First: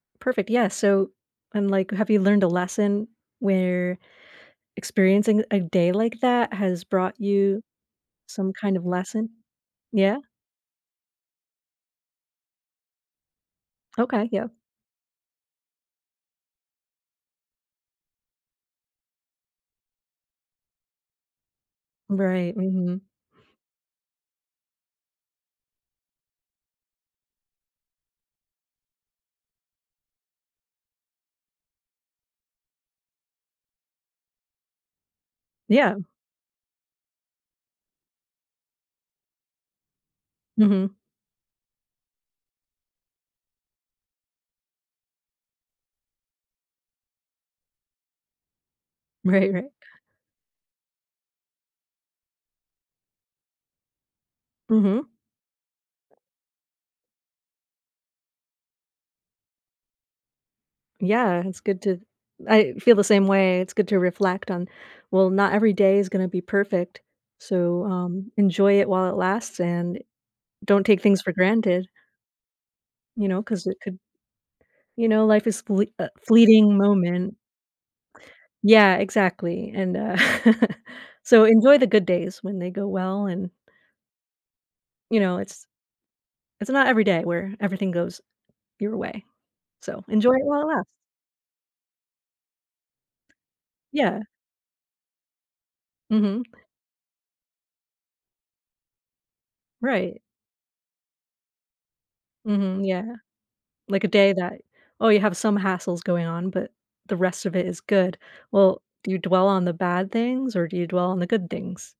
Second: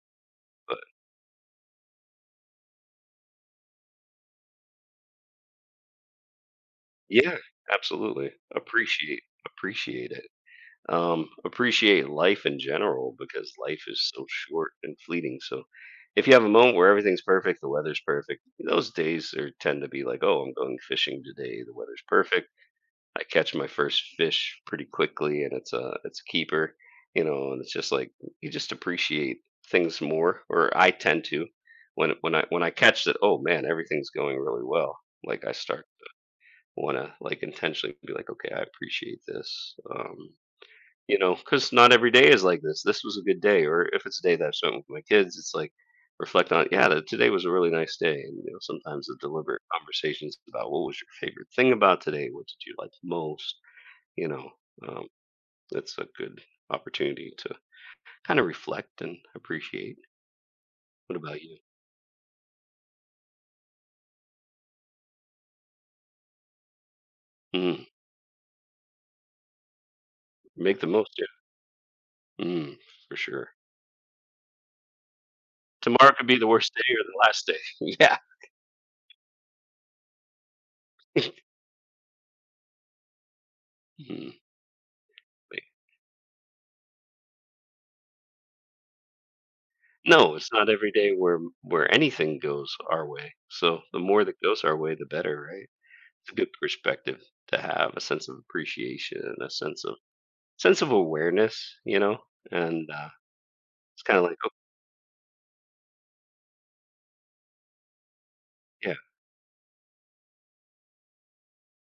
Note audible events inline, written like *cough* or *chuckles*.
Perfect, yeah, But so, I'm like, have you learned a lesson where experiencing a day like that has brought Yeah, you absolutely. some kind of Appreciate lesson? appreciate Yeah? it, um appreciate life in general because life is so Okay, yeah. short and fleeting, so if you have a moment where everything's perfect, the weather's perfect, those days are tend to be like, "Oh, I'm going fishing today, the weather's perfect," Right, mhm. I catch my first fish pretty quickly, and it's a it's a keeper, you know, and it's just like you just appreciate things more, or I tend to when when I when I catch it, oh man, everything's going really well, like I start, Yeah. uh, wanna like intentionally be like, "Okay, I appreciate this," um, Mhm. you know, 'cause not every day is like this, this was a good day, or if it's a day that I spent with my kids, it's like, reflect on it, "Yeah, today was a really nice day," and you know, sometimes the Right, deliberate right. conversations about what was your favorite thing about today, what did you like the most, you know, um, Mhm. that's a good opportunity to kind of reflect and appreciate. What about Yeah, you? it's good to I feel the same way, it's good to reflect on, well, not every day is gonna be perfect, Mm. so, um, enjoy it while it lasts and Make don't the take most, things yeah. for granted. Mm, for You know, sure. 'cause it could you know, life is fl uh, Tomorrow could be the worst fleeting day or the moment. last day. Yeah. Yeah, exactly, and, uh, *chuckles* so *chuckles* enjoy the good days when they go well and Mm. You know, Like it's It's not every day where everything goes your way, so enjoy No, it it's while it not every lasts. day where where anything goes our way, so the Yeah. more that goes our way, the better, right? It's a Mhm. good perspective to have a sense of appreciation and a sense of Right. sense of awareness, you know, and Mhm, uh, yeah, like it's a kind of day like oh that, oh, you have some hassles going on, but the rest of it is good. Well, Yeah. do you dwell on the bad things or do you dwell on the good things?